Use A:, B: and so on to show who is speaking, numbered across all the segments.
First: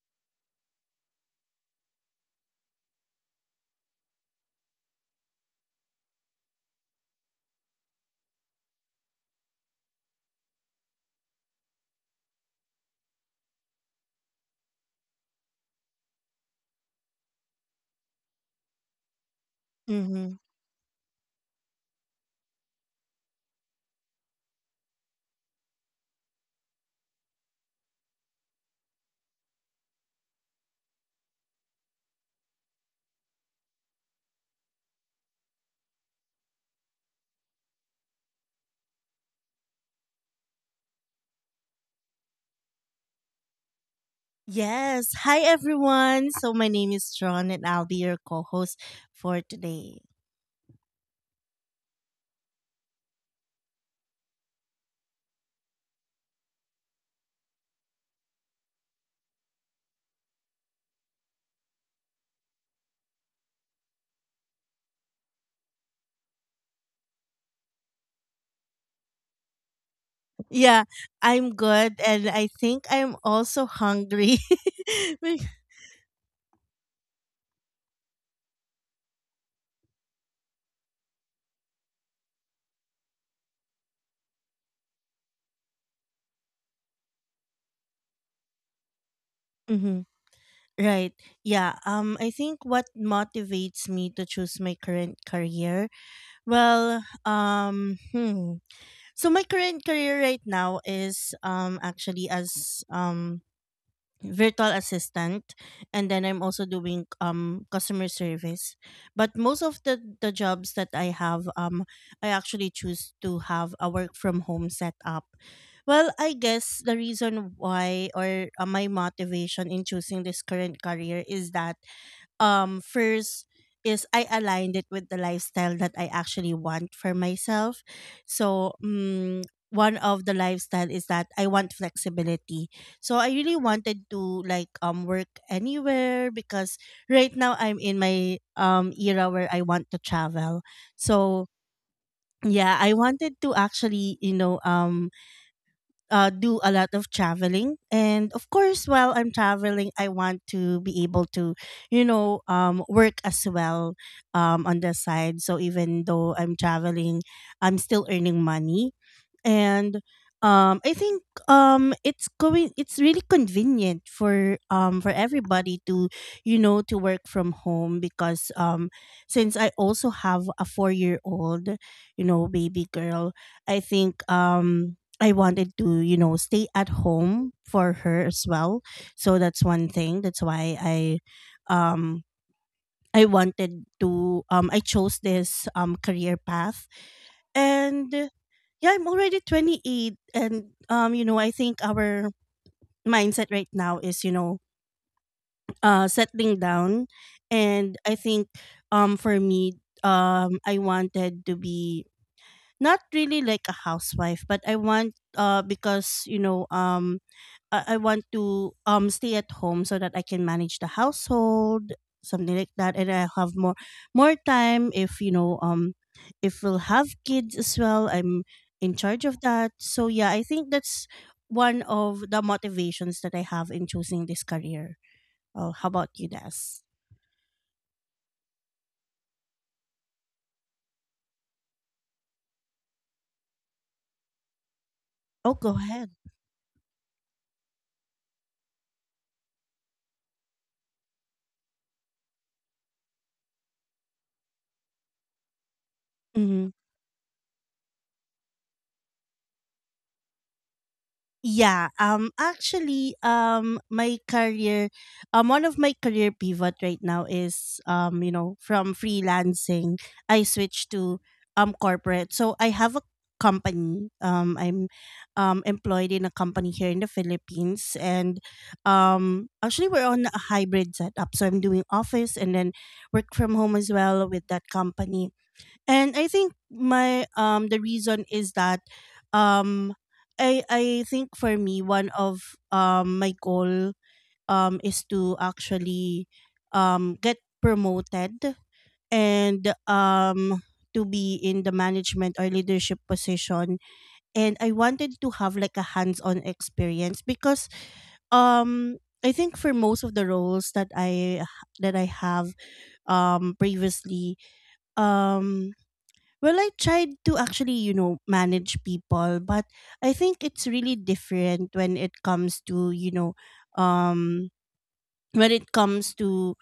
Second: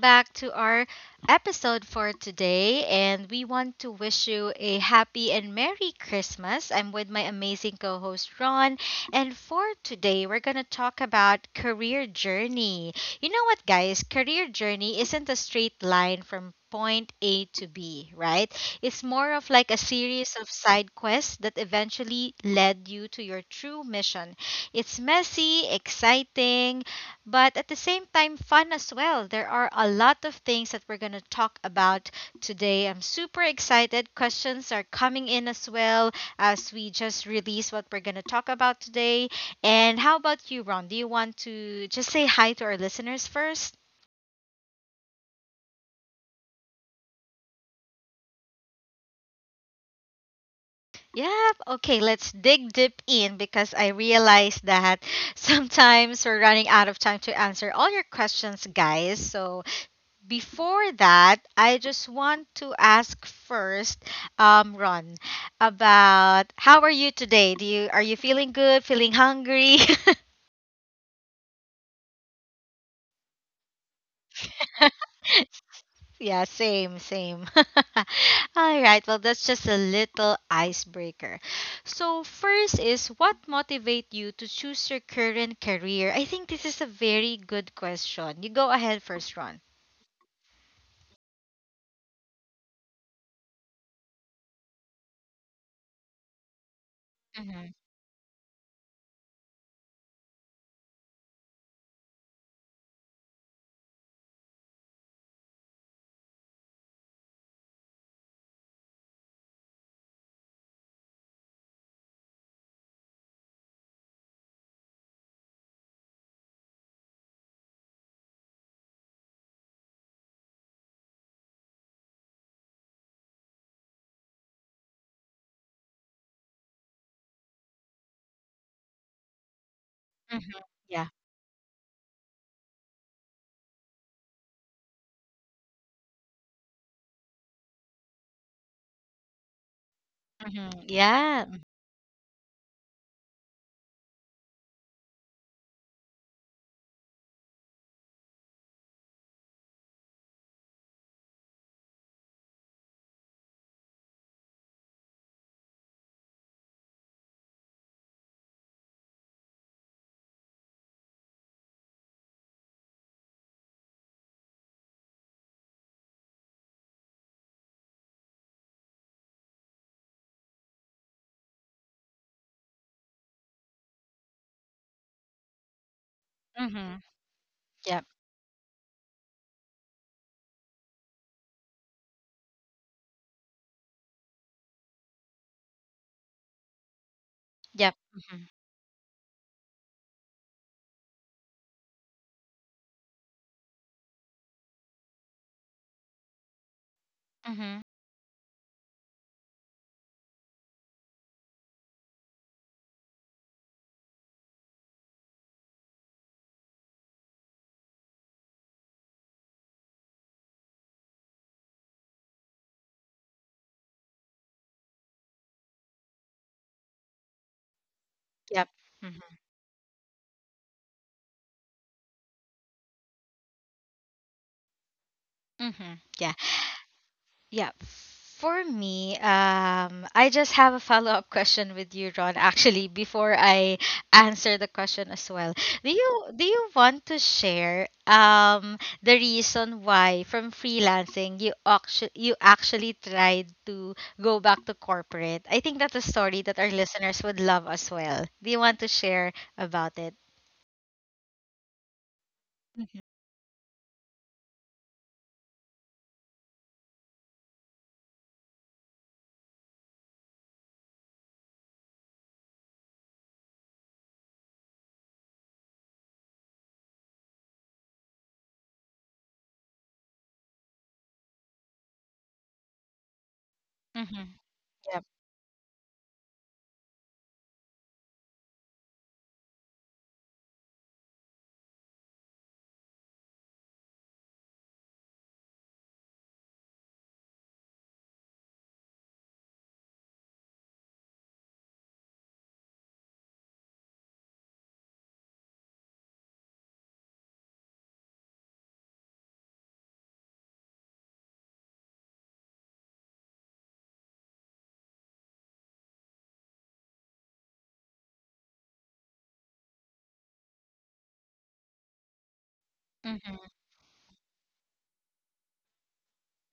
A: back to our episode for today. And we want to wish you a happy and Merry Christmas. I'm with my amazing co host, Ron. And for today, we're going to talk about career journey. You know what, guys? Career journey isn't a straight line from point A to B, right? It's more of like a
B: Mm-hmm.
A: series of side quests that eventually led you to your true mission. It's messy, exciting, but at the same time fun as well. There are a lot of things that we're going to talk about today. I'm super excited. Questions are coming in as well as we just release what we're going to talk about today. And how about you, Ron? Do you want to just say hi to our listeners first?
B: Yes. Hi, everyone. My name is John, and I'll be your co host for today.
A: Yep. Okay, let's dig deep in because I realize that sometimes we're running out of time to answer all your questions, guys. So before that, I just want to ask first, Ron, about how are you today? Do you Are you feeling good? Feeling hungry?
B: Yeah, I'm good, and I think I'm also hungry. be-
A: Yeah, same, same. All right. Well, that's just a little icebreaker. So first is what motivate you to choose your current career? I think this is a very good question. You go ahead first, Ron.
B: Mm-hmm. Right. Yeah. I think what motivates me to choose my current career. Well.
A: Mm-hmm.
B: Um. Hmm. So my current career right now is actually as um virtual assistant, and then I'm also doing customer service, but most of the jobs that I have, I actually choose to have a work from home setup. Well, I guess the reason why or my motivation in choosing this current career is that, first, is I aligned it with the lifestyle that I actually want for myself. So, one of the
A: Mm-hmm.
B: lifestyle is
A: Yeah.
B: that I want flexibility. So I really wanted to like work anywhere, because right now I'm in my era where I want to travel.
A: Mm-hmm.
B: So
A: Yeah.
B: yeah, I wanted to actually, do a lot of traveling, and of course, while I'm traveling, I want to be able to, work as well on the side. So even though I'm traveling, I'm still earning money. And I think it's really convenient for, for everybody to, you know, to work from home, because since I also have a 4-year old, you know, baby girl, I think, I wanted to, you know, stay at
A: Mm-hmm.
B: home for
A: Yep.
B: her as well. So that's one thing. That's why I, um I wanted to, I chose this career path.
A: Yep.
B: And yeah, I'm already 28, and you know, I think our mindset right now is, you know, settling down.
A: Mhm.
B: And I think, for me, I wanted to be, not really like a housewife, but I want, because you know, um, I want to stay at home so that I can manage the household, something like that, and I have more time if, you know, if we'll have kids as well. I'm
A: Yep.
B: in charge of
A: Mhm.
B: that. So yeah, I think that's one of the motivations that I have in choosing this career. Oh, how about
A: Mhm.
B: you,
A: Yeah.
B: Des?
A: Yeah. For me, I just have a follow up question with you, Ron. Actually, before I answer the question as
B: Oh,
A: well,
B: go
A: do
B: ahead.
A: you do you want to share the reason why from freelancing you actually tried to go back to corporate? I think that's a story that
B: Mm-hmm.
A: our listeners would love as well. Do you want to share about it?
B: Yeah,
A: Mhm.
B: actually, my career, one of my career pivot right now is, you know, from freelancing I switched to corporate. So I have a company. I'm employed in a company here in the Philippines, and actually we're on a hybrid setup. So I'm doing office and then work from home as well
A: Mhm.
B: with that
A: Yep.
B: company. And I think my, the reason is that, um, I think for me, one of my goal, is to actually get promoted and to be in the management or leadership position. And I wanted to have like a hands-on experience, because um I think for most of the roles that I, that I have previously, um well, I tried to actually, you know, manage people, but I think it's really different when it comes to, you know,
A: Mhm.
B: um when it comes to,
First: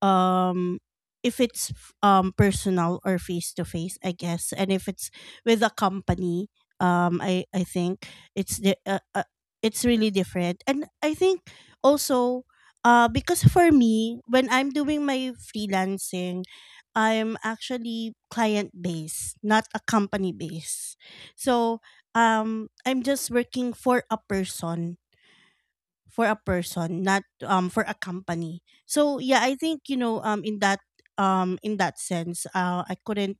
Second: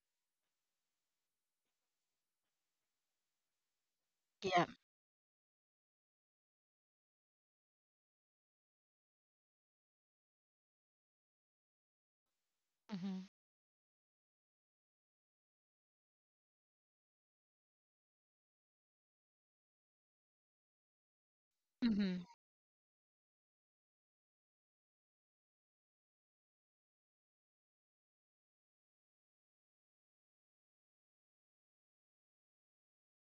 B: um if it's personal or face to face, I guess,
A: Yep.
B: and if it's with a company, um, I think it's the it's really different. And I think also, because for me, when I'm doing my freelancing, I'm actually client based, not a company based. So
A: Mhm.
B: I'm just working for a person, for a person, not for a company. So yeah, I think, you know, in that, in that sense, I couldn't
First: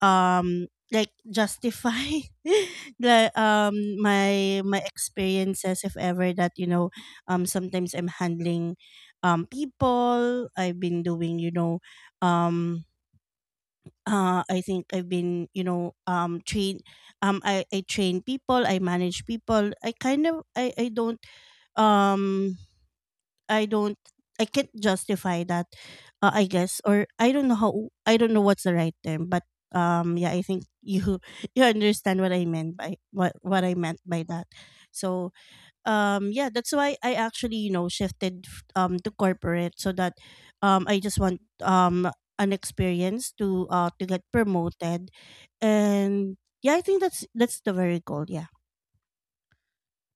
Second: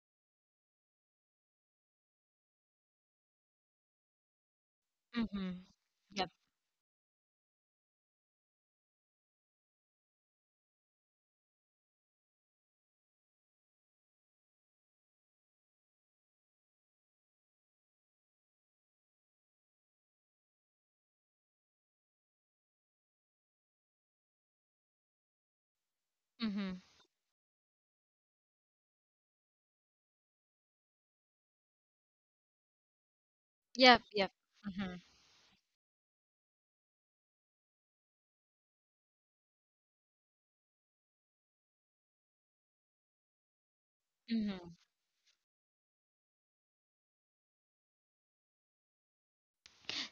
B: like justify the, my
A: Mhm.
B: experiences if
A: Yep.
B: ever that, you know, sometimes I'm handling people, I've been doing, you know, um I think I've been, you know, train, um, I train people, I manage people, I kind of, I don't, um I don't, I can't justify that, I guess,
A: Mhm.
B: or I don't know how. I don't know what's the right term, but yeah, I think you you understand what I meant by what I meant
A: Yep,
B: by
A: yep.
B: that.
A: Mhm.
B: So yeah, that's why I actually, you know, shifted to corporate, so that, I just want an experience to, to get
A: Mhm.
B: promoted. And yeah, I think that's the very goal, yeah.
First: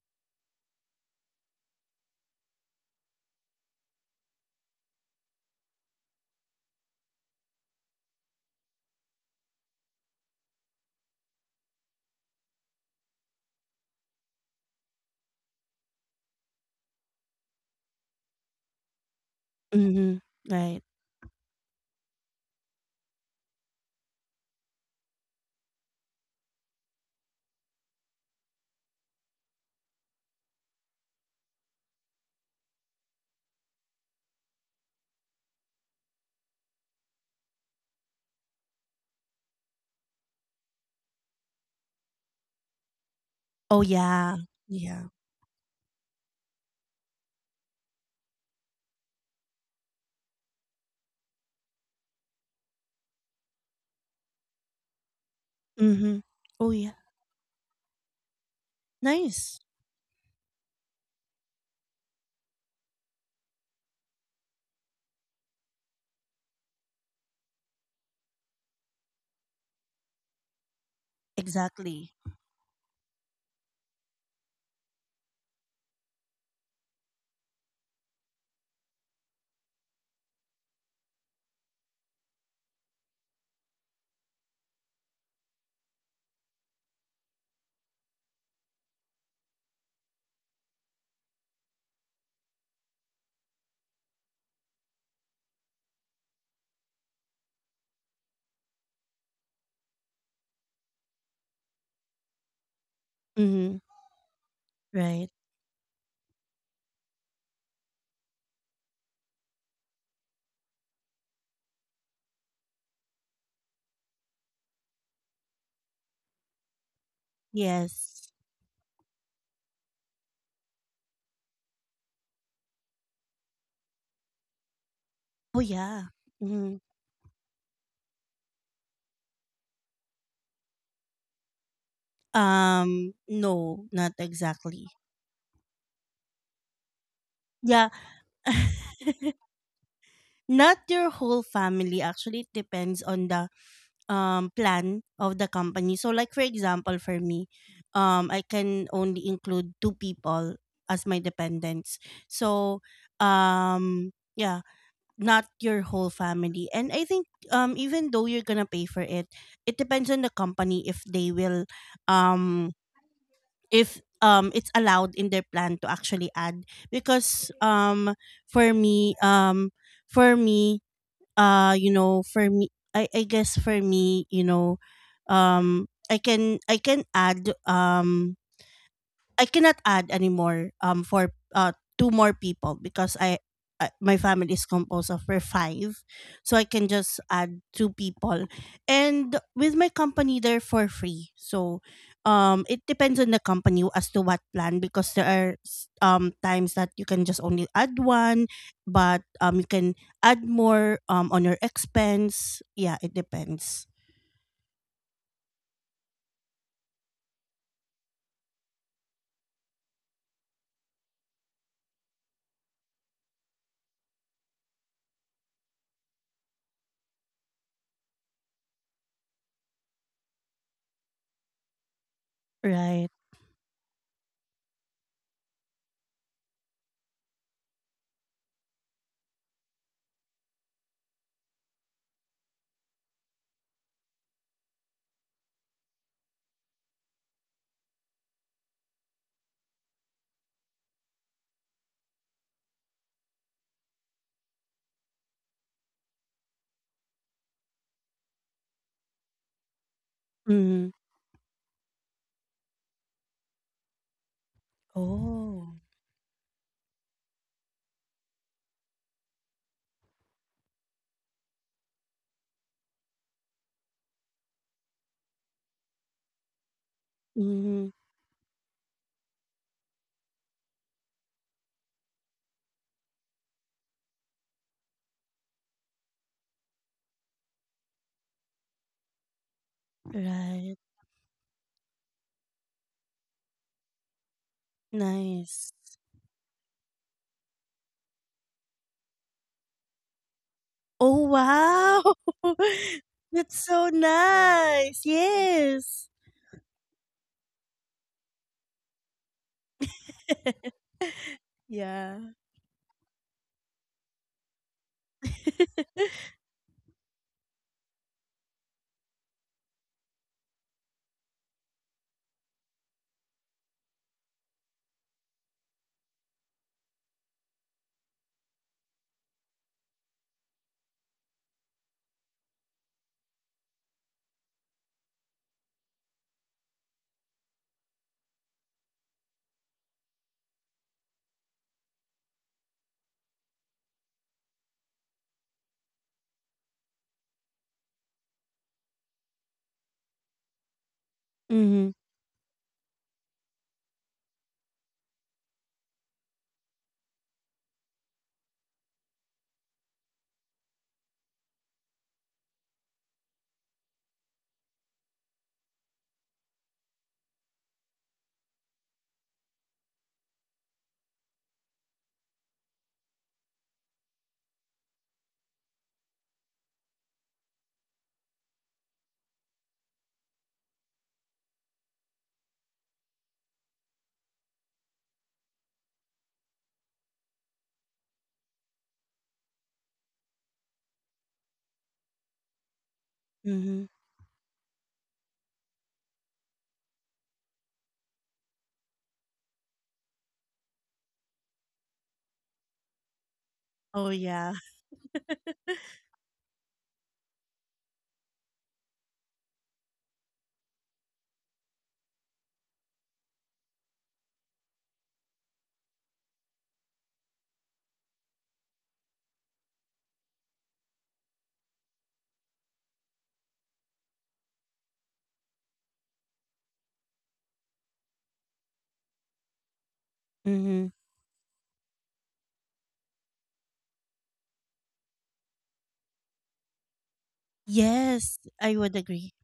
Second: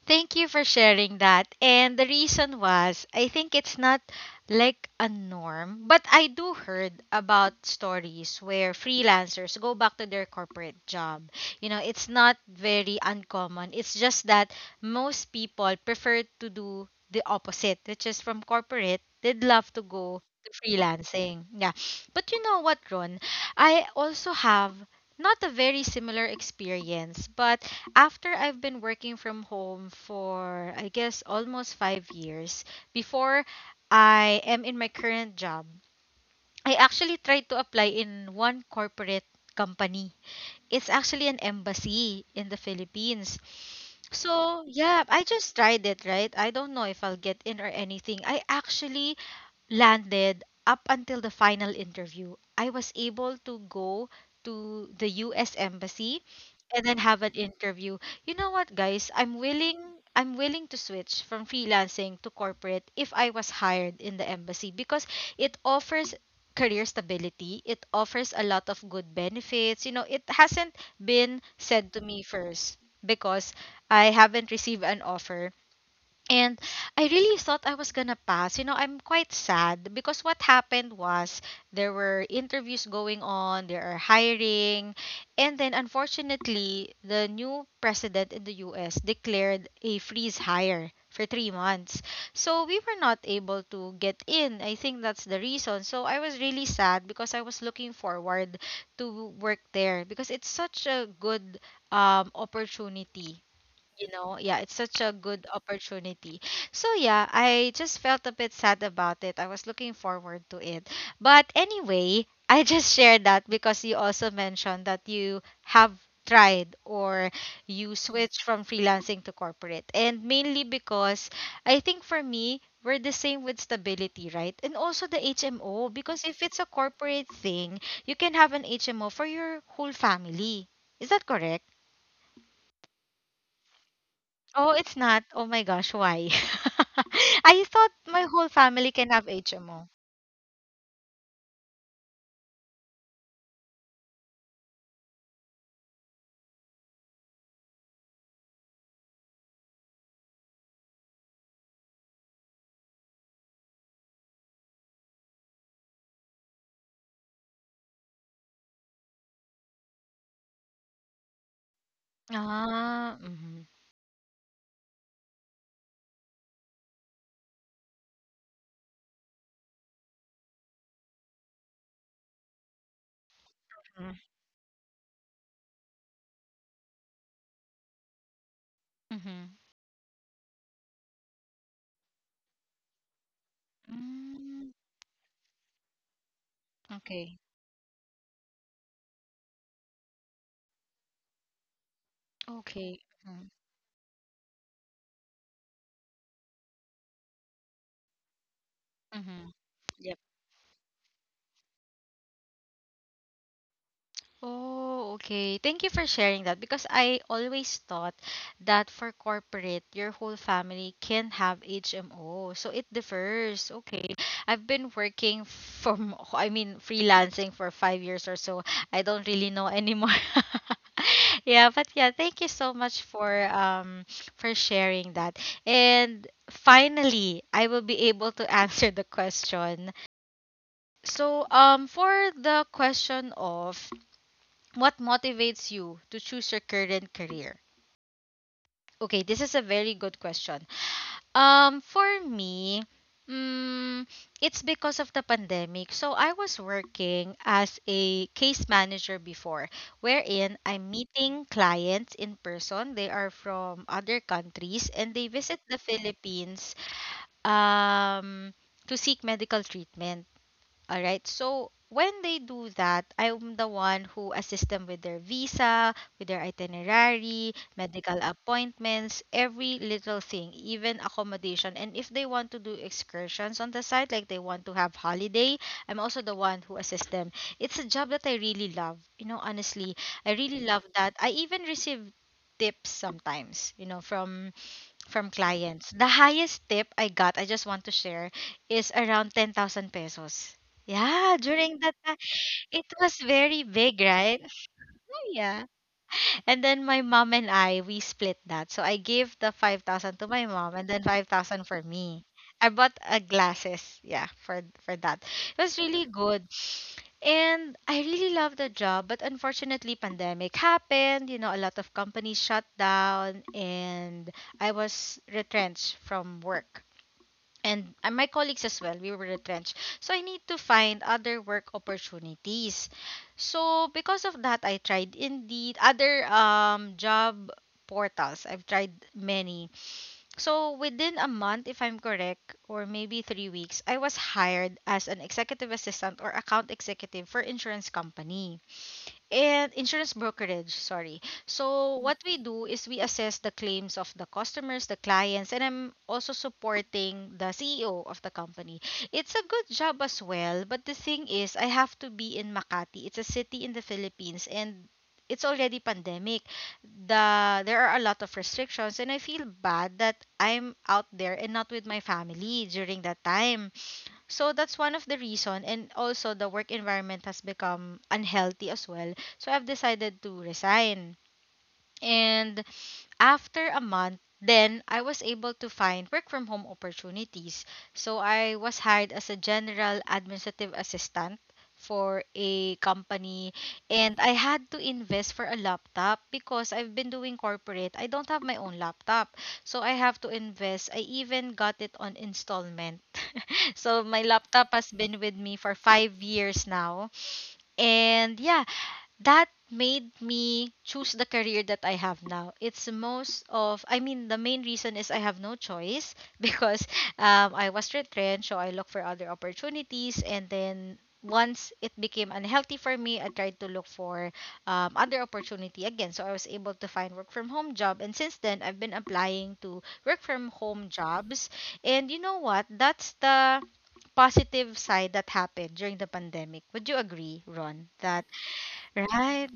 A: Thank you for sharing that. And the reason was, I think it's not like a norm, but I do heard about stories where freelancers go back to their corporate job. You know, it's not very uncommon. It's just that most people prefer to do the opposite, which is from corporate, they'd love to go
B: Mhm.
A: to
B: Right.
A: freelancing. Yeah. But you know what, Ron? I also have not a very similar experience, but after I've been working from home for, I guess, almost 5 years, before I am in my current job, I actually tried to apply in one corporate company. It's actually an embassy in the Philippines.
B: Oh, yeah.
A: So, yeah,
B: Yeah.
A: I just tried it, right? I don't know if I'll get in or anything. I actually landed up until the final interview, I was able to go to the US embassy
B: Mhm. Oh,
A: and
B: yeah.
A: then have an interview. You know what, guys?
B: Nice.
A: I'm willing to switch from freelancing to corporate if I was hired in the embassy because it offers career stability. It offers a lot of good benefits. You know, it hasn't been said to
B: Exactly.
A: me first because I haven't received an offer and I really thought I was gonna pass. You know, I'm quite sad because what happened was there were interviews going on, there are hiring, and then unfortunately, the new president in the US declared a freeze hire for 3 months. So we were not able to get in. I think that's the reason. So I was really sad because I was looking forward to work there because it's such a good opportunity.
B: Mhm.
A: You know, yeah, it's such a
B: Right.
A: good opportunity. So yeah, I just felt a bit sad about it. I was looking forward to it, but anyway, I just shared that because you also mentioned that you have tried or you
B: Yes.
A: switched from freelancing to corporate, and mainly because I think for me we're the same with stability, right? And also the
B: Oh,
A: hmo,
B: yeah.
A: because if it's a
B: Mhm.
A: corporate thing, you can have an hmo for your whole family. Is that correct?
B: No, not
A: Oh, it's
B: exactly.
A: not. Oh my gosh, why? I thought
B: Yeah.
A: my whole family can have HMO.
B: Not your whole family. Actually, it depends on the, plan of the company. So like for example, for me, I can only include two people as my dependents. So yeah, not your whole family. And I think, even though you're gonna pay for it, it depends on the company if they will, um,
A: Ah, mm-hmm.
B: if it's allowed in their plan to actually add, because for me, for me you know for me I guess for
A: Mm-hmm.
B: me, you know, um, I can, I can add,
A: Mm-hmm.
B: I cannot add anymore, for, two more people, because I, my family
A: Mm,
B: is composed of, we're five, so I can just
A: okay.
B: add two people, and with my company they're for free. So,
A: Okay.
B: it depends on
A: Mm-hmm.
B: the company as to what plan, because there are times that you can just only add one, but
A: Mm-hmm.
B: you can add more on your expense. Yeah, it depends.
A: Oh, okay. Thank you for sharing that because I always thought that for corporate, your whole family can have HMO. So it differs. Okay. I've been working from, I mean, freelancing for 5 years or so. I don't really know anymore. Yeah, but yeah, thank you so much
B: Right.
A: for sharing that. And finally, I will be able to answer the question. So, for the question of what motivates you to choose your current career? Okay, this is a very good question. For me, mm, it's because of the pandemic. So I was working as a case manager before, wherein I'm
B: Mm.
A: meeting clients in person. They are from other countries and they visit
B: Oh,
A: the Philippines um, to seek medical treatment. All right. So when they do that, I'm the one who assists them with their visa, with their itinerary,
B: mm,
A: medical appointments, every little thing, even accommodation. And if they want to do excursions on the side, like they want to have holiday, I'm also the one who assists them. It's a job that I really love. You know, honestly, I really love
B: right.
A: that. I even receive tips sometimes, you know, from
B: Nice.
A: clients. The highest tip I got, I just want to share, is around 10,000 pesos. Yeah,
B: Oh,
A: during that time,
B: wow!
A: it was very
B: That's so
A: big, right?
B: nice.
A: Yeah.
B: Yes.
A: And then my mom and I, we split that. So I gave the 5,000 to my mom and then 5,000 for me.
B: Yeah.
A: I bought a glasses, yeah, for that. It was really good. And I really love the job, but unfortunately pandemic happened, you know, a lot of companies shut down and I was retrenched from work and my colleagues as well, we were retrenched, so I need to find other work opportunities. So because of that, I tried Indeed, other job portals. I've tried many. So within a month, if I'm correct, or maybe 3 weeks, I was hired as an executive assistant or account executive for insurance company and insurance brokerage, sorry.
B: Mhm,
A: So what we do is we assess the claims of the customers, the clients, and I'm also supporting the CEO of the company. It's a good job as well, but the thing is I have to be in Makati. It's a city in the Philippines, and it's already pandemic. There are a lot of restrictions and I feel bad that I'm out there and not with my family during that time. So that's one of the reason, and also the work environment has become unhealthy as well. So I've decided to resign. And after a month, then I was able to find work from home opportunities. So I was hired as a general administrative assistant for a company
B: mhm.
A: and I had to invest for a laptop because I've been doing corporate. I don't have my own laptop. So I have to invest. I even got it on installment. So
B: Oh,
A: my
B: yeah.
A: laptop has been with me for 5 years now. And yeah, that made me choose the career that I have now. It's most of, I mean, the main reason is I have no choice because I was retrenched, so I looked for other opportunities. And then once it became unhealthy for me, I tried to look for other opportunity again. So I was able to find work from home job. And since then, I've been applying to work from home
B: Mhm.
A: jobs. And you know what? That's the positive side that happened during the pandemic. Would you agree, Ron, that
B: Yes, I would agree.
A: Right,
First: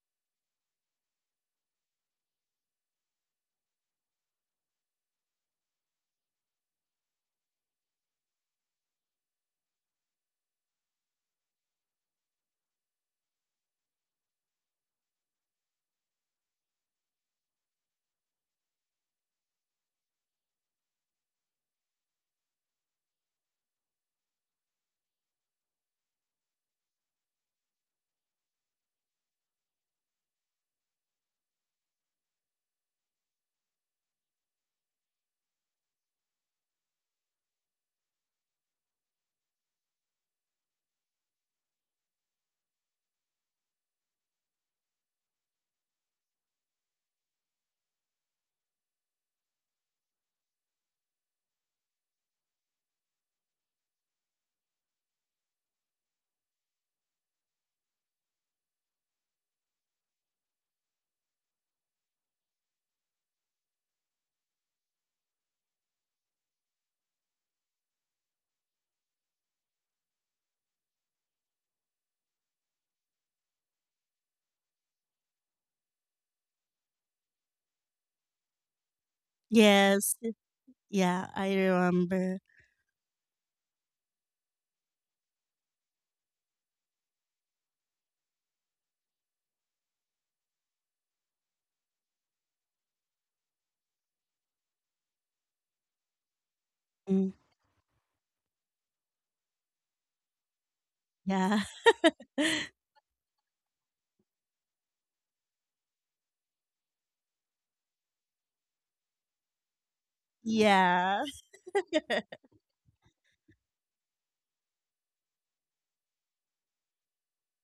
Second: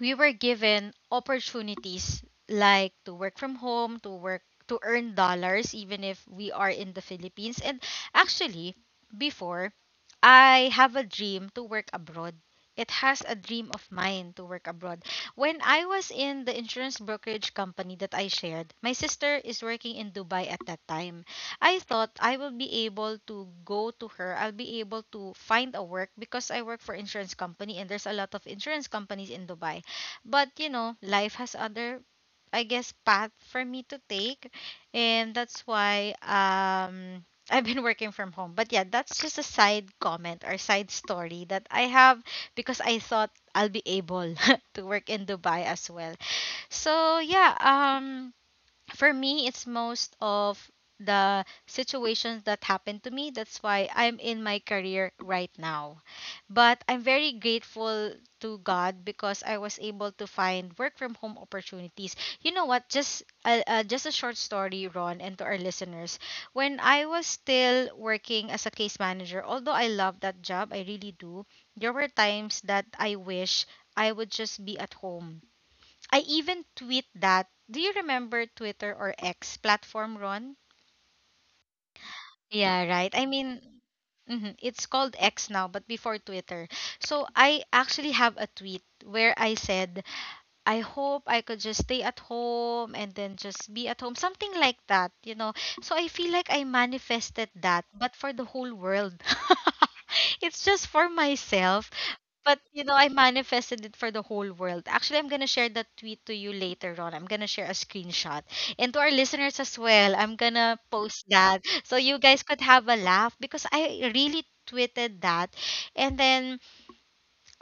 A: we were given opportunities like to work from home, to work to earn dollars even if we are in the Philippines. And actually, before I have a dream to work abroad. It has a dream of mine to work abroad. When I was in the insurance brokerage company that I shared, my sister is working in Dubai at that time. I thought I will be able to go to her. I'll be able to find a work because I work for insurance company and there's a lot of insurance companies in Dubai. But you know, life has other I guess path for me to take and that's why I've been working from home. But yeah, that's just a side comment or side story that I have because I thought I'll be able to work in Dubai as well. So yeah, for me it's most of the situations that happened to me, that's why I'm in my career right now, but I'm very grateful to God because I was able to find work from home opportunities. You know what, just a short story, Ron, and to our listeners, when I was still working as a case manager, although I love that job, I really do, there were times that I wish I would just be at home. I even tweet that. Do you remember Twitter or X
B: Yes.
A: platform, Ron?
B: Yeah, I remember.
A: Yeah, right. It's called X now, but before Twitter. So I actually have a tweet where I said, I hope I could just stay at home and then just be at home, something like that. So I feel like I
B: Mm.
A: manifested that, but for the whole world. It's just for
B: Yeah.
A: myself, but I manifested it for the whole world. Actually, I'm gonna share that tweet to you later on. I'm gonna share a screenshot. And to our listeners as well, I'm gonna
B: Yeah.
A: post that so you guys could have a laugh because I really tweeted that. And then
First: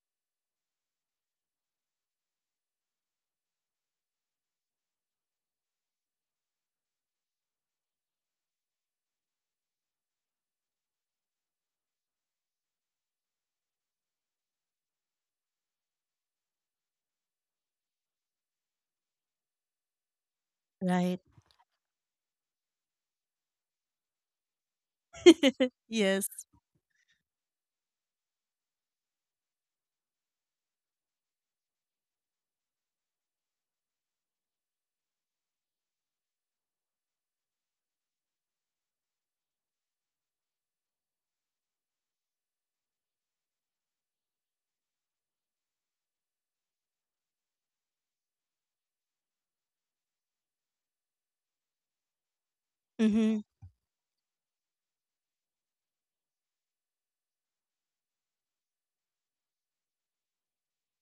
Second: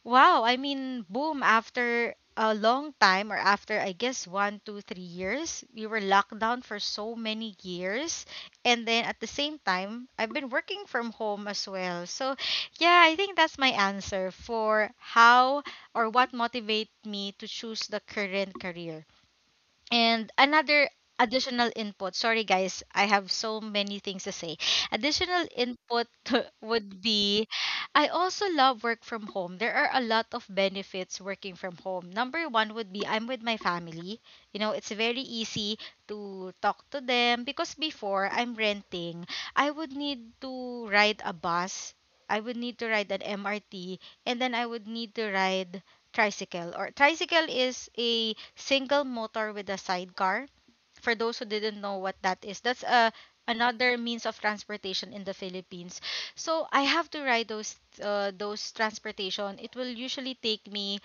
A: wow, I mean, boom, after a long time, or after I guess one, two, 3 years, we were locked down for so many years. And then at the same time, I've been working from home as well. So, yeah, I think that's my answer for how or what motivates me to choose the current career. And another
B: Right.
A: additional input. Sorry, guys, I have so many things to say. Additional input
B: Yes.
A: would be, I also love work from home. There are a lot of benefits working from home. Number one would be I'm with my family. You know, it's very easy to talk to them because before I'm renting, I would need to ride a bus. I would need to ride an MRT, and then I would need to ride tricycle, or tricycle is a single motor with a sidecar. For those who didn't know what that is, that's a
B: Mhm.
A: another means of transportation in the Philippines. So I have to ride those, those transportation. It will usually take me,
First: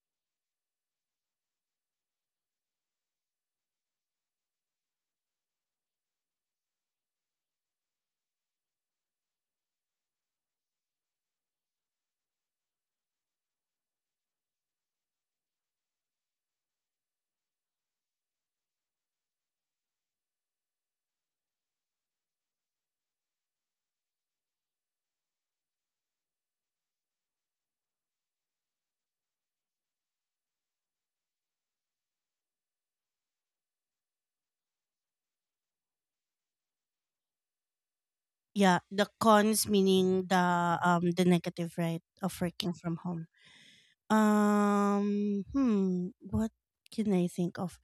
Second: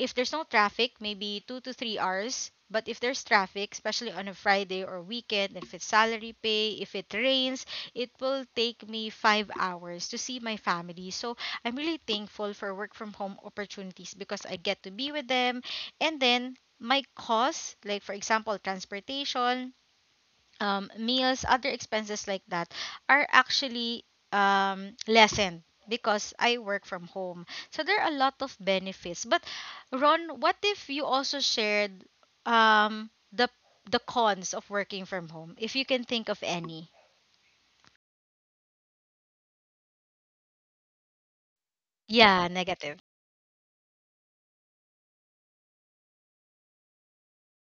A: if there's no traffic, maybe 2 to 3 hours, but if there's traffic, especially on a Friday or weekend, if it's salary pay, if it rains, it will take me 5 hours to see my family. So I'm really thankful for work from home opportunities because I get to be with them. And then my costs, like for example, transportation, meals, other expenses like that, are actually lessened because I work from home. So there are a lot of benefits. But Ron, what if you also shared um, the the cons of working from home, if you can think of any?
B: Yeah, the cons, meaning the negative, right, of
A: Yeah,
B: working from
A: negative.
B: home. What can I think of?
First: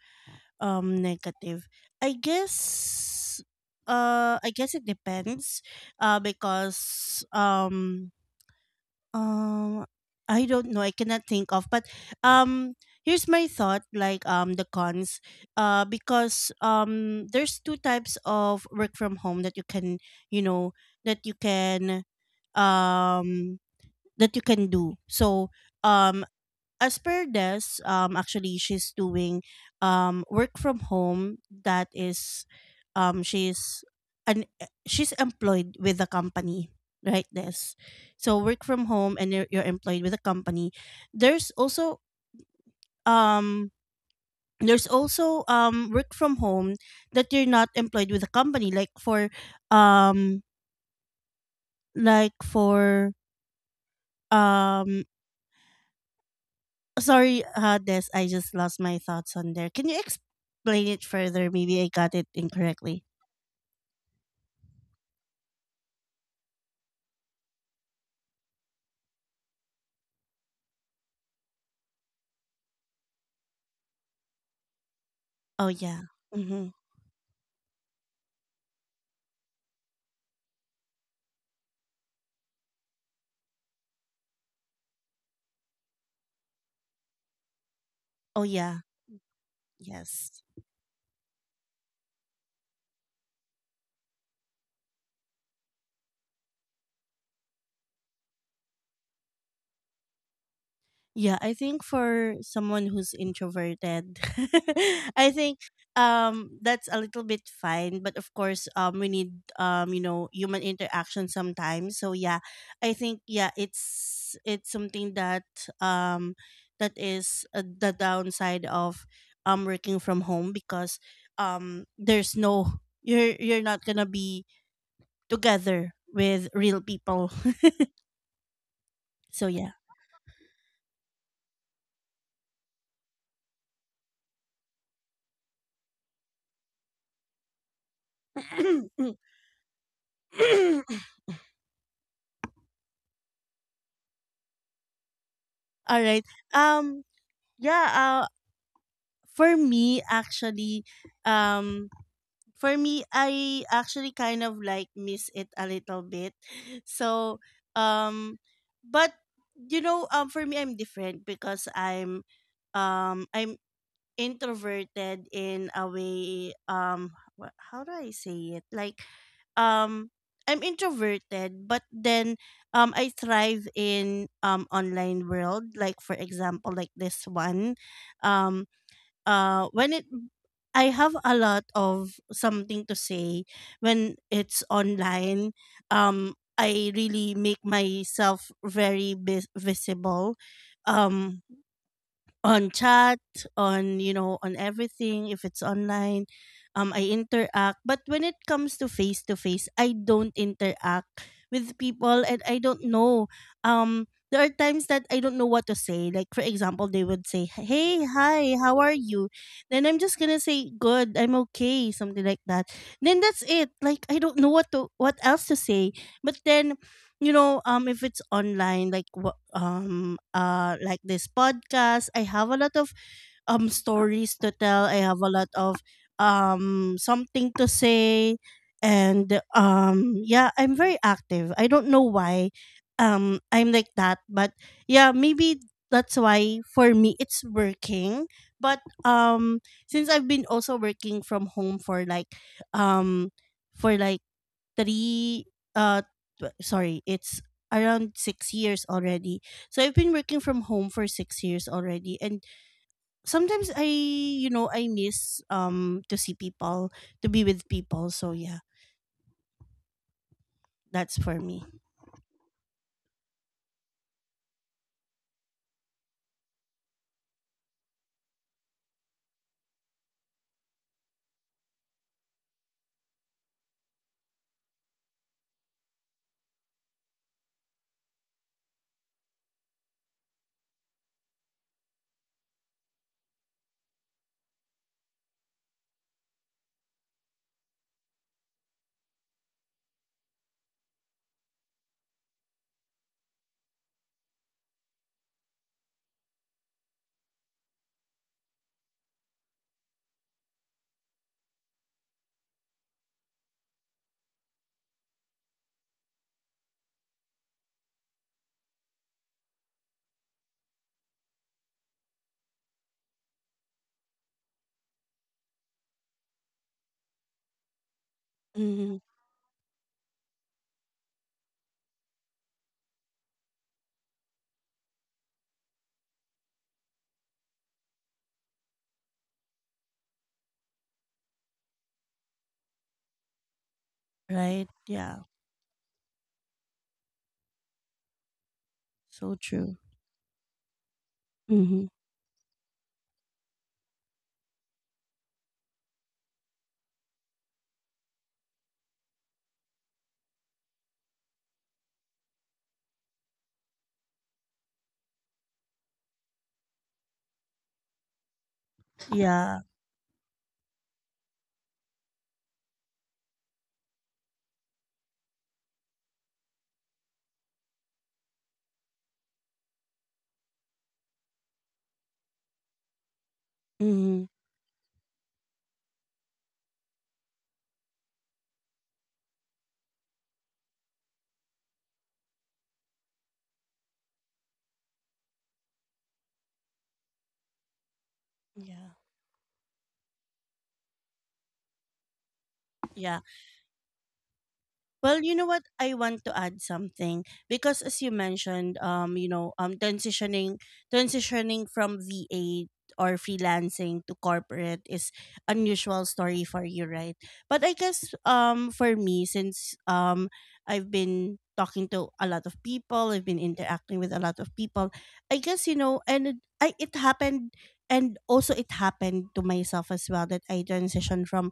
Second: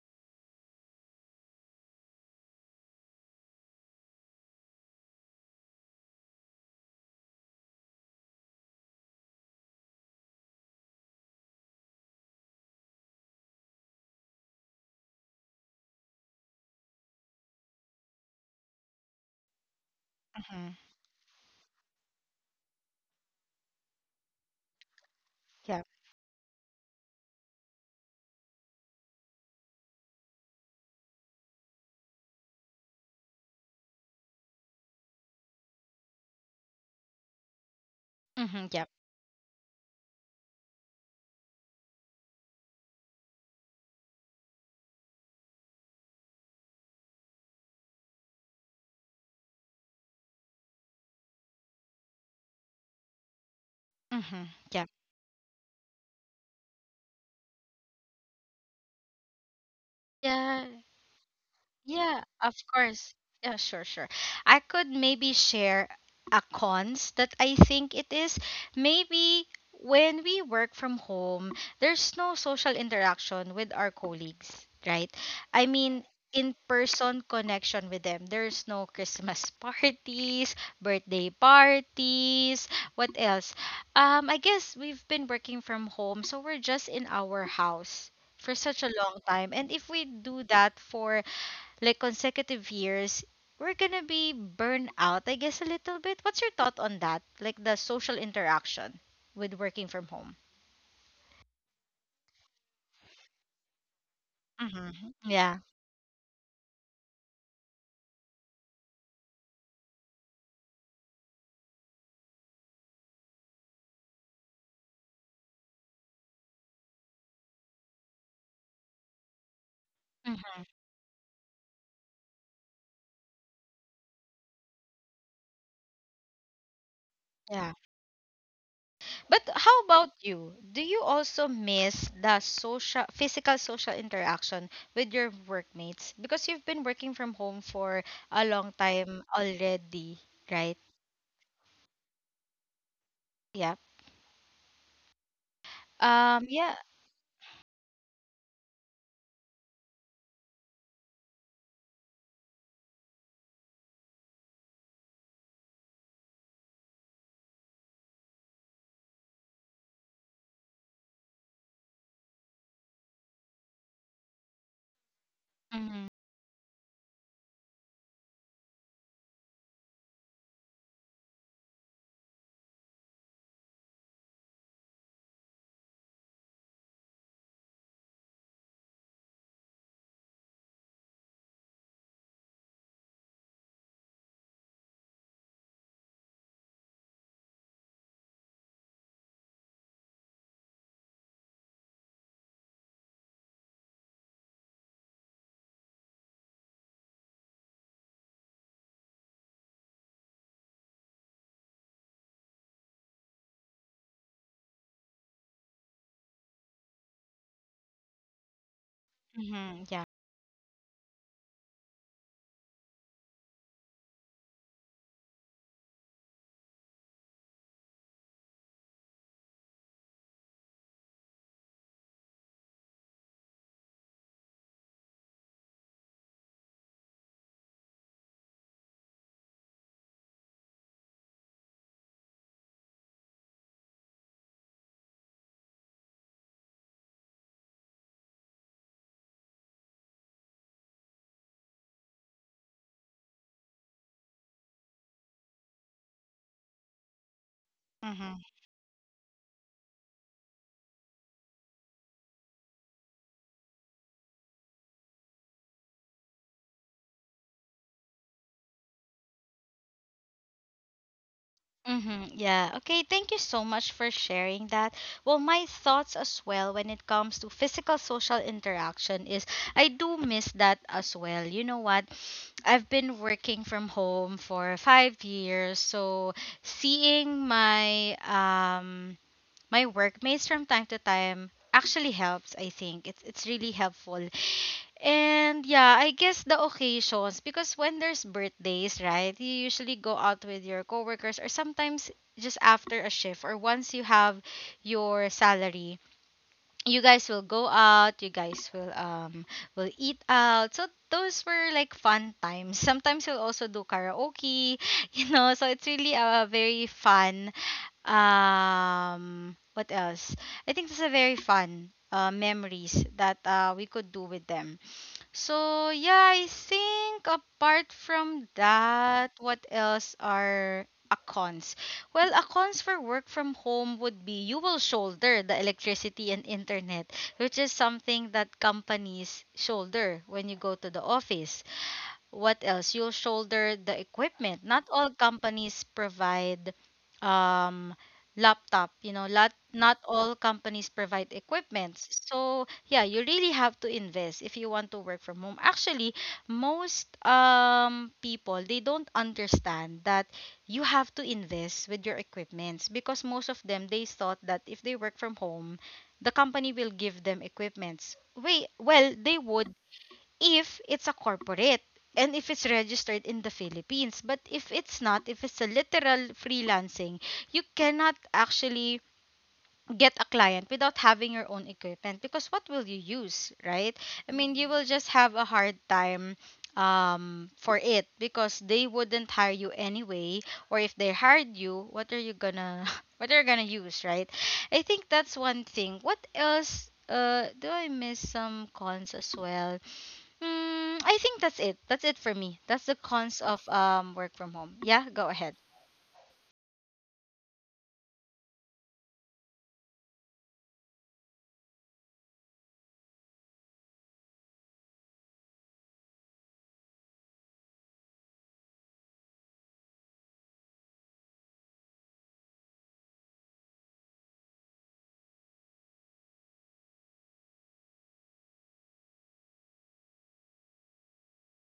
B: Negative, I guess, I guess it depends, because um I don't know, I cannot think of, but um here's my thought. Like the cons, because there's two types of work from home that you can, you know,
A: Hmm.
B: that you can um that you can do. So
A: Yeah.
B: um as per Des, actually, she's doing work from home. That is, she's she's employed with the company, right, Des? So work
A: Hmm.
B: from
A: Yeah.
B: home and you're employed with a company. There's also, um there's also, work from home that you're not employed with a company, um like for
A: Hmm. Yeah.
B: um sorry, Des, I just lost my thoughts on there. Can you
A: Yeah.
B: explain it further? Maybe I got it
A: Yeah, of
B: incorrectly.
A: course. Yeah, sure, sure. I could maybe share a cons that I think it is. Maybe when we work from home, there's no social interaction with our colleagues, right?
B: Oh
A: I
B: yeah.
A: mean, in
B: Mm-hmm.
A: person connection with them. There's no Christmas parties, birthday parties, what else? I guess we've been working from home, so we're just in our house for
B: Oh
A: such a
B: yeah.
A: long time. And if we do
B: Yes.
A: that for like consecutive years, we're gonna be burned out, I guess, a little bit. What's your thought on that? Like the social interaction with working from home?
B: Yeah, I think for someone who's introverted,
A: Mm-hmm.
B: I
A: Yeah.
B: think that's a little bit fine, but of course, we need, you know, human interaction sometimes. So yeah, I think, yeah, it's something that um that is, the downside of working from
A: Mm-hmm.
B: home, because there's no, you're not going to be together with real people.
A: Yeah. But
B: So
A: how
B: yeah.
A: about you? Do you also miss the social, physical social interaction with your workmates? Because you've been working from home for a long time already, right? Yeah.
B: All right.
A: Yeah.
B: Um Yeah, uh, for me, actually, um, for me, I actually kind of like miss it a little bit. So, um, but you know, for me, I'm different because I'm introverted in a
A: Mm-hmm.
B: way. How do I say it? Like um I'm introverted, but then I thrive in online world. Like for example, like this one, um when it, I have a lot of something to say when it's online. I really make myself very visible. Um on chat, on, you know, on everything if it's online. I interact, but when it comes to face, I don't interact with people, and I don't know. There are times that I don't know what to say. Like for example, they would say, "Hey, hi, how are you?"
A: Mm-hmm.
B: Then
A: Yeah.
B: I'm just going to say, "Good, I'm okay," something like that. Then that's it. Like I don't know what to what else to say. But then, you know, if it's online, like like this podcast, I have a lot of stories to tell, I have a lot of something to say. And yeah, I'm very active, I don't know why I'm like that. But yeah, maybe that's why for me it's working. But since I've been also working from home um for like three, uh sorry, it's around
A: Mm-hmm.
B: 6 years already. So I've been working from home for 6 years already, and sometimes I, you know, I miss, to see people, to be with people. So yeah, that's for me.
A: Mm-hmm. Yeah. Okay. Thank you so much for sharing that. Well, my thoughts as well when it comes to physical social interaction is I do miss that as well. You know what? I've been working from home for 5 years, so seeing my my workmates from time to time actually helps. I think it's really helpful. And yeah, I guess the occasions, because when there's birthdays, right? You usually go out with your coworkers, or sometimes just after a shift or once you have your salary, you guys will go out, you guys will eat out. So those were like fun times. Sometimes you'll also do karaoke, you know, so it's really a very fun, what else? I think this is a very fun memories that we could do with them. So yeah, I think apart from
B: Hmm.
A: that, what else are a cons? Well, a cons for work from home would be you will shoulder the electricity and internet, which is something that companies shoulder when you go to the office. What else? You'll shoulder the equipment.
B: Right.
A: Not all
B: Yeah.
A: companies provide um, laptop. You know,
B: So true.
A: not all companies provide equipment.
B: Mm-hmm.
A: So yeah, you really have to invest if you want to work from home. Actually, most people, they don't understand that you have to invest with your equipments, because most of them, they thought that if they work from home, the company will give them equipments. Wait, well, they would,
B: Yeah.
A: if it's a corporate and if it's registered in the Philippines. But if it's not, if it's a literal freelancing, you cannot actually get a client without having your own equipment, because what will you use, right? I
B: Mm-hmm.
A: mean, you will just have a hard time for it, because they wouldn't hire you anyway, or if they hired you, what are you gonna what are you gonna use, right? I think that's one thing. What else? Do I miss some
B: Yeah.
A: cons as well? Mm, I think that's it. That's it for me. That's the
B: Yeah.
A: cons of work from home. Yeah, go
B: Well, you
A: ahead.
B: know what? I want to add something, because as you mentioned, you know, um, transitioning from VA or freelancing to corporate is unusual story for you, right? But I guess for me since I've been talking to a lot of people, I've been interacting with a lot of people. I guess you know and it- I it happened, and also it happened to myself as well that I transitioned from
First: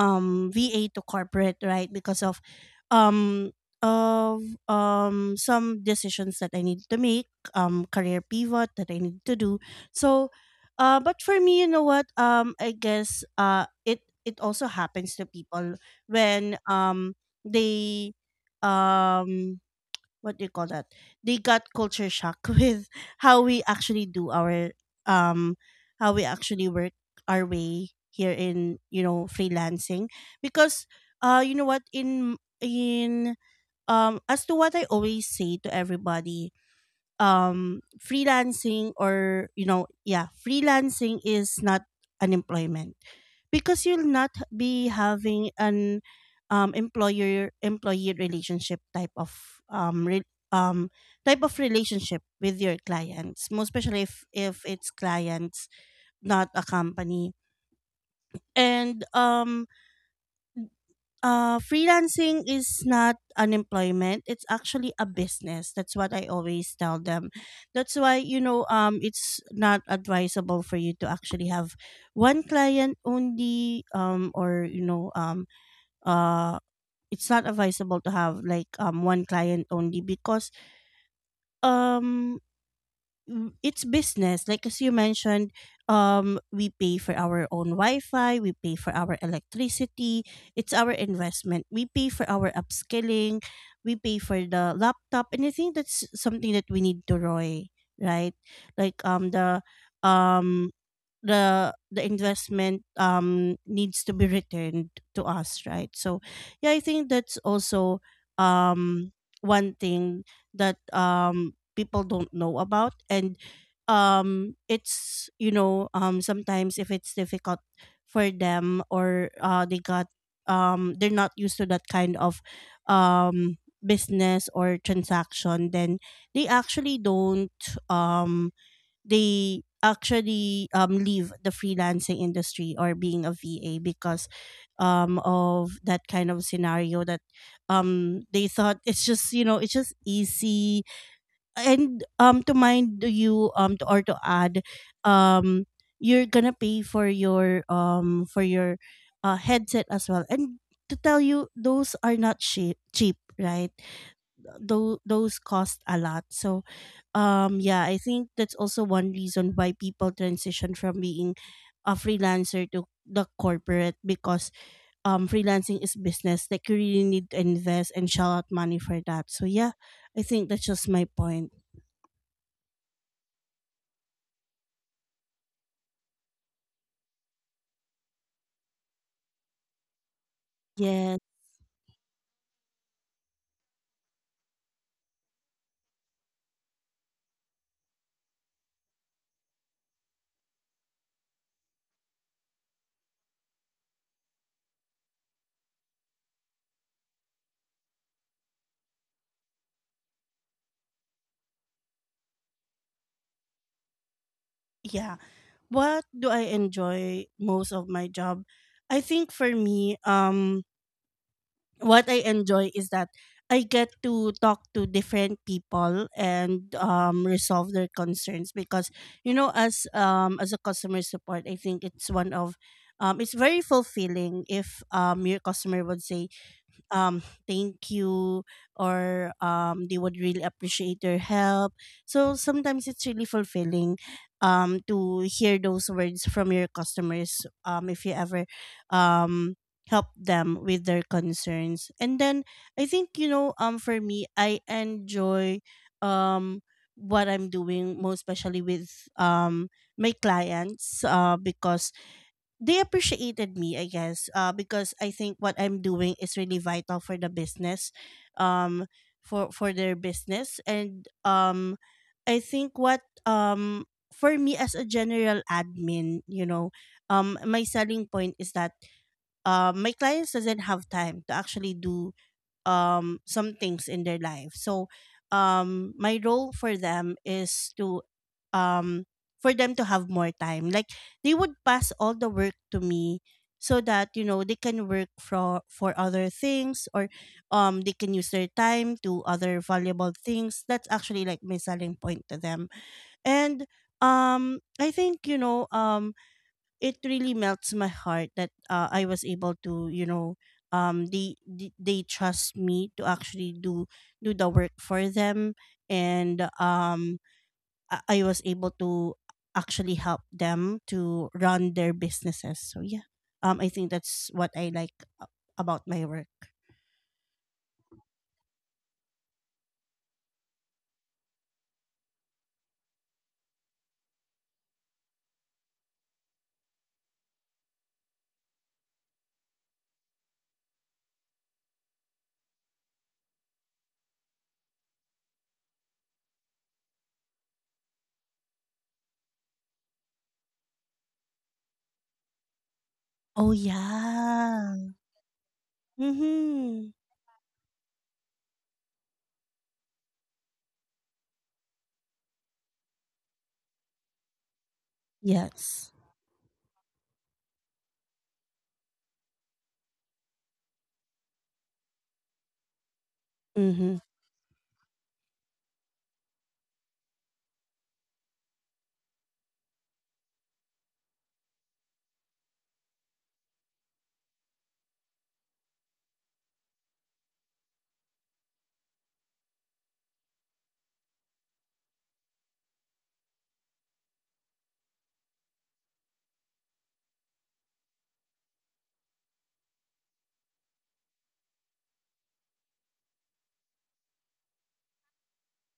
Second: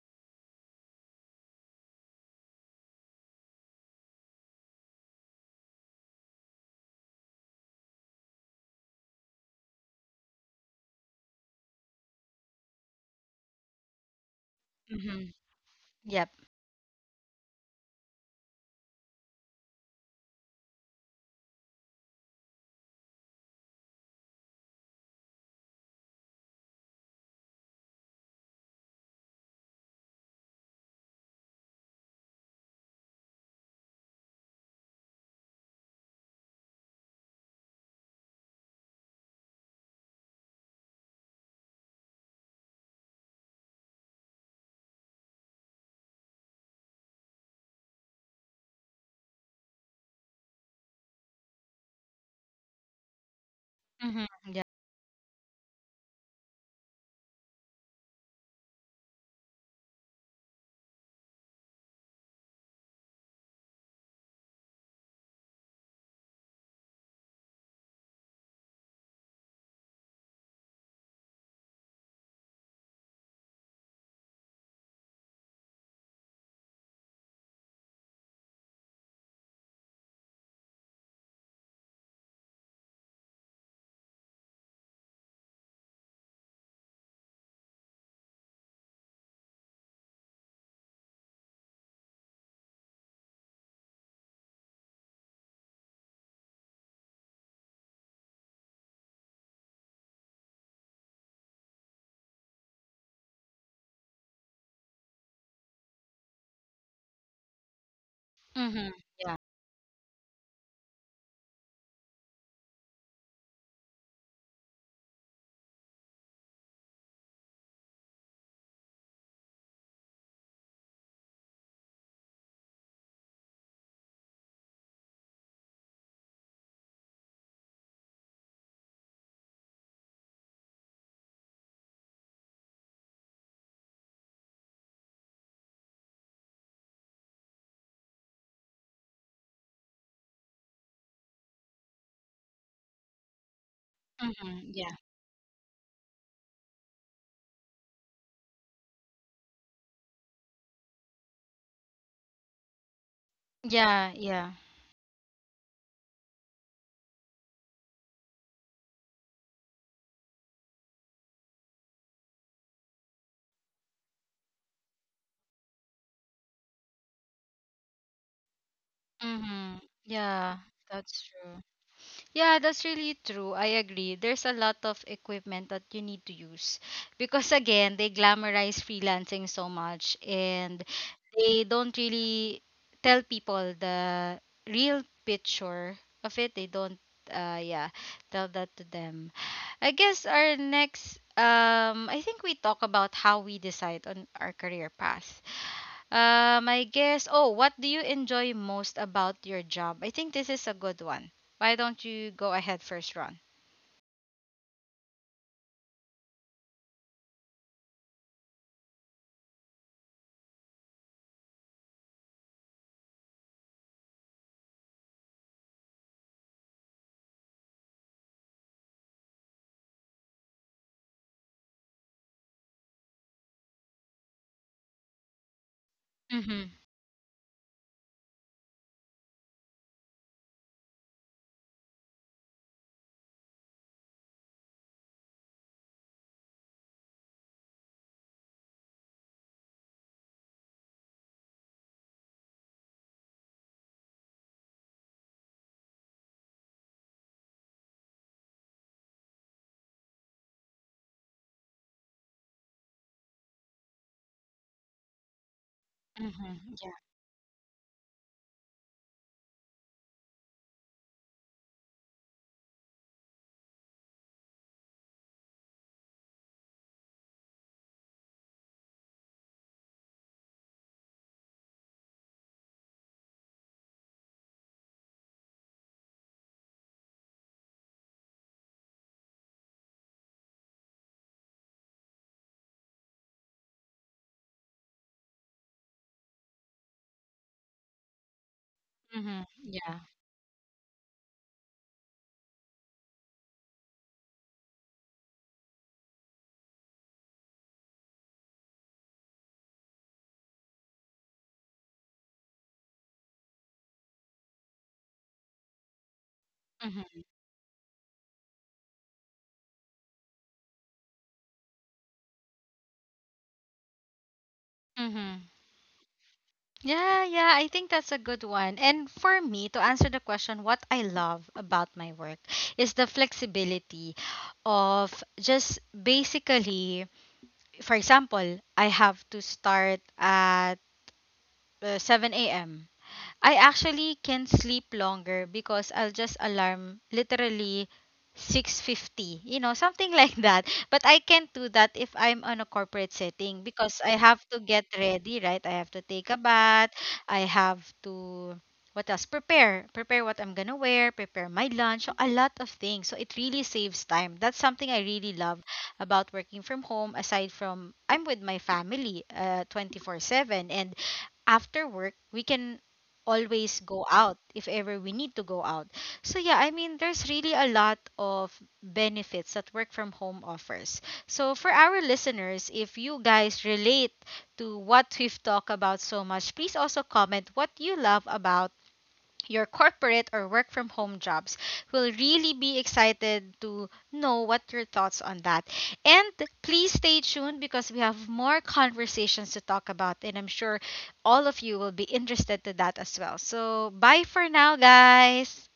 B: VA to corporate, right? Because of um of um some decisions that I need to make, career pivot that I need to do. So but for me, you know what? I guess it also happens to
A: Mm-hmm.
B: people
A: Yep.
B: when they um what do you call that? They got culture shock with how we actually do our um how we actually work our way here in, you know, freelancing. Because you know what, in as to what I always say to everybody, freelancing, or you know, yeah, freelancing is not unemployment, because you'll not be having an employer employee relationship, type of um re- um type of relationship with your clients, most especially if
A: Mm-hmm.
B: if
A: Yeah.
B: it's clients, not a company. And Freelancing is not unemployment, it's actually a business. That's what I always tell them. That's why, you know, it's not advisable for you to actually have one client only, or you know uh it's not advisable to have like one client only, because um it's business. Like as you mentioned, we pay for our own wi-fi, we pay for our electricity, it's our investment, we pay for our upskilling, we pay for the laptop, and I think that's something that we need to roy, right? Like um the investment needs to be returned to us, right? So yeah, I think that's also
A: Mm-hmm.
B: um
A: Yeah.
B: one thing that people don't know about. And it's, you know, sometimes if it's difficult for them, or they're not used to that kind of um business or transaction, then they actually don't um they actually leave the freelancing industry or being a VA, because of that kind of scenario, that they thought it's just, you know, it's just easy. And to mind you, to, or to
A: Mm-hmm.
B: add,
A: Yeah.
B: um you're gonna pay for your headset as well, and to tell you, those are not cheap cheap, right?
A: Yeah. Yeah.
B: Those cost a lot. So yeah, I think that's also one reason why people transition from being a freelancer to the corporate, because freelancing is business, like you really need to invest and shell out money for that. So yeah,
A: Mm-hmm.
B: I think
A: Yeah.
B: that's just my
A: That's
B: point.
A: true. Yeah, that's really true. I agree. There's a lot of equipment that you need to use, because again, they glamorize freelancing so much and
B: Yes.
A: they don't really tell people the real picture of it. They don't, yeah, tell that to them. I guess our next, I think we talk about how we decide on our career path. I guess. Oh, what do you enjoy most about your job? I think this is a good one. Why don't you go ahead first, Ron?
B: Yeah. What do I enjoy most of my job? I think for me, what I enjoy is that I get to talk to different people and resolve their concerns, because you know, as a customer support, I think it's one of it's very fulfilling if your customer would say
A: Mm-hmm.
B: um thank you, or they would really appreciate your help. So sometimes it's really fulfilling to hear those words from your customers, if you ever um help them with their concerns. And then I think, you know, for me I enjoy um what I'm doing, most especially with um my clients, because they appreciated me, I guess, because I think what I'm doing is really
A: Mm-hmm. Yeah.
B: vital for the business, um for their business. And I think what for me as a general admin, you know, my selling point is that, my clients doesn't have time to actually do some things in their life. So my role for them is to um for them to have more time, like they would pass all the work to me, so that you know, they can work for other things, or they can use their time to
A: Mm-hmm.
B: other
A: Yeah.
B: valuable things. That's actually like my selling point to them. And I think you know, it really melts my heart that I was able to, you know, they they trust me to actually do do the work for them. and um,
A: Mm-hmm.
B: I, I was able to actually help them to run their businesses. So yeah, I think that's what I like a-
A: Mm-hmm.
B: about my work.
A: Yeah, yeah, I think that's a good one. And for me, to answer the question, what I love about my work is the flexibility of just basically, for example, I have to start at 7 a.m. I actually can sleep longer because I'll just alarm literally 6:50, you know, something like that. But I can't do that if I'm on a corporate
B: Oh
A: setting because I have to get
B: yeah.
A: ready, right? I have to take a
B: Mhm.
A: bath. I have to, what else? Prepare. Prepare what I'm gonna wear, prepare my lunch, so a lot of things. So it really saves time. That's something I really love
B: Yes.
A: about working from home, aside from I'm with my family 24-7, and after work we can
B: Mhm.
A: always go out if ever we need to go out. So yeah, I mean there's really a lot of benefits that work from home offers. So for our listeners, if you guys relate to what we've talked about so much, please also comment what you love about your corporate or work from home jobs. Will really be excited to know what your thoughts on that. And please stay tuned because we have more conversations to talk about and I'm sure all of you will be interested to that as well. So bye for now, guys.